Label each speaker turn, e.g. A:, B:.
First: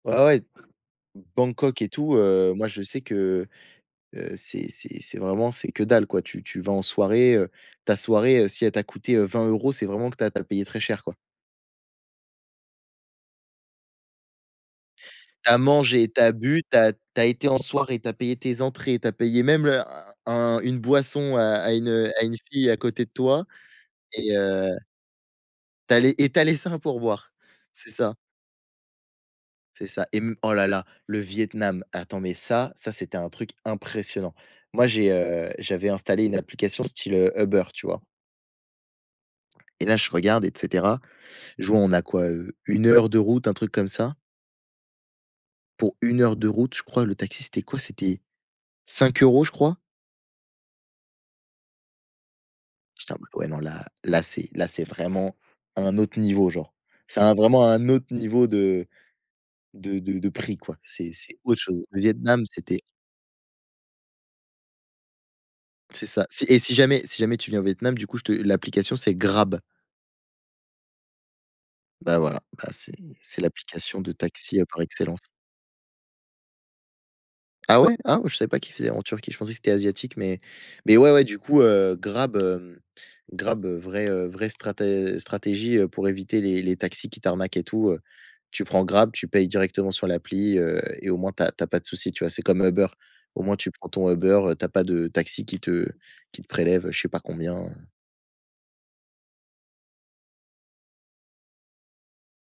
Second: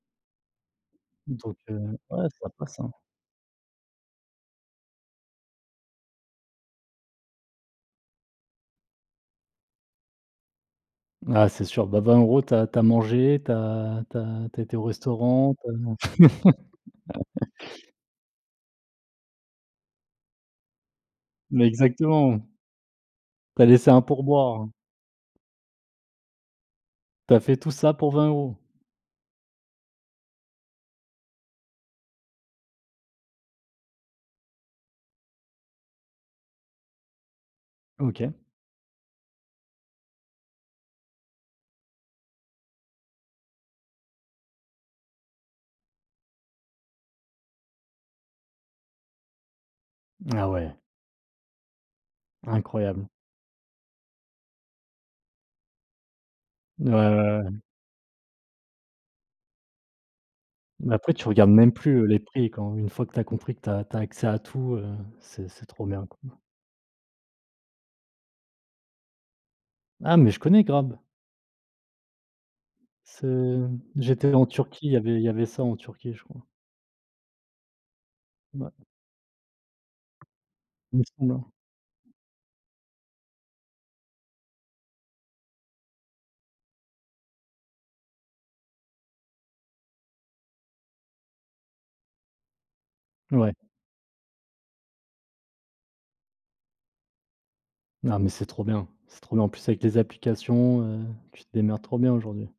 A: Ouais, ouais,
B: Donc heu,
A: Bangkok et tout,
B: ouais
A: heu,
B: sympa
A: moi je
B: ça.
A: sais que, heu, c'est c'est c'est vraiment c'est que dalle quoi, tu tu vas en soirée, heu, ta soirée si elle t'a coûtée, heu, 20 €, c'est vraiment que tu as tu as payé très cher, quoi.
B: Ah c'est sur bah 20 € tu as tu as mangé, tu as tu as tu as été au
A: Tu
B: restaurant,
A: as
B: tu as [unintelligible]
A: mangé, tu as bu, tu as tu as été en soirée, tu as payé tes entrées, tu as payé même le un une boisson à une à une
B: Exactement.
A: fille à côté de toi,
B: Tu as laissé un
A: et heu
B: pourboire.
A: Tu allais et tu as laissé un pourboire,
B: Tu as fait tout
A: c'est
B: ça pour
A: ça.
B: 20 €?
A: C'est ça, et mmh, oh là là, le Vietnam, attends, mais ça, ça, c'était un truc impressionnant. Moi, j'ai, heu, j'avais installé une application style, heu, Uber, tu vois
B: OK.
A: et là, je regarde, et cetera, je vois, on a quoi, heu, 1 heure de route, un truc comme ça pour 1 heure de route, je crois, le taxi c'était quoi, c'était 5 € je crois
B: Ah, ouais Incroyable.
A: j'étais en mode: «Ouais, non, là-là, c'est là, c'est vraiment à un autre niveau, genre».
B: Ouais,
A: Ça a
B: ouais, ouais.
A: vraiment à un autre niveau de de de de prix, quoi, c'est
B: Après, tu
A: c'est
B: regardes
A: autre
B: même
A: chose.
B: plus,
A: Le
B: heu, les
A: Vietnam
B: prix, quand
A: c'était
B: une fois que tu as compris que tu as tu as accès à tout, heu, c'est c'est trop
A: C'est
B: bien, quoi.
A: ça. Si et si jamais si jamais tu viens au Vietnam, du coup, je te l'application, c'est Grab.
B: Ah, mais je connais Grab!
A: Bah voilà, bah c'est c'est
B: C'est
A: l'application de
B: j'étais en
A: taxi, heu, par
B: Turquie, il y avait
A: excellence.
B: il y avait ça, en Turquie, je crois.
A: Ah ouais? Ah, je savais pas qui
B: Ouais.
A: faisait en Turquie, je pensais que c'était asiatique, mais mais
B: Il me
A: ouais ouais,
B: semble,
A: du
B: hein.
A: coup, heu, Grab, hem, Grab, heu, vraie, heu, vraie strater stratégie, heu, pour éviter les les taxis qui t'arnaquent, et tout, heu, tu prends Grab, tu payes directement sur l'appli, heu, et au moins, tu as tu as pas de soucis, tu vois? C'est comme Uber, au
B: Ouais.
A: moins tu prends ton Uber, heu, tu as pas de taxi qui te qui te prélève je sais pas combien, heu
B: Non, mais c'est trop bien c'est trop bien. En plus, avec les applications, heu, tu te démerdes trop bien, aujourd'hui.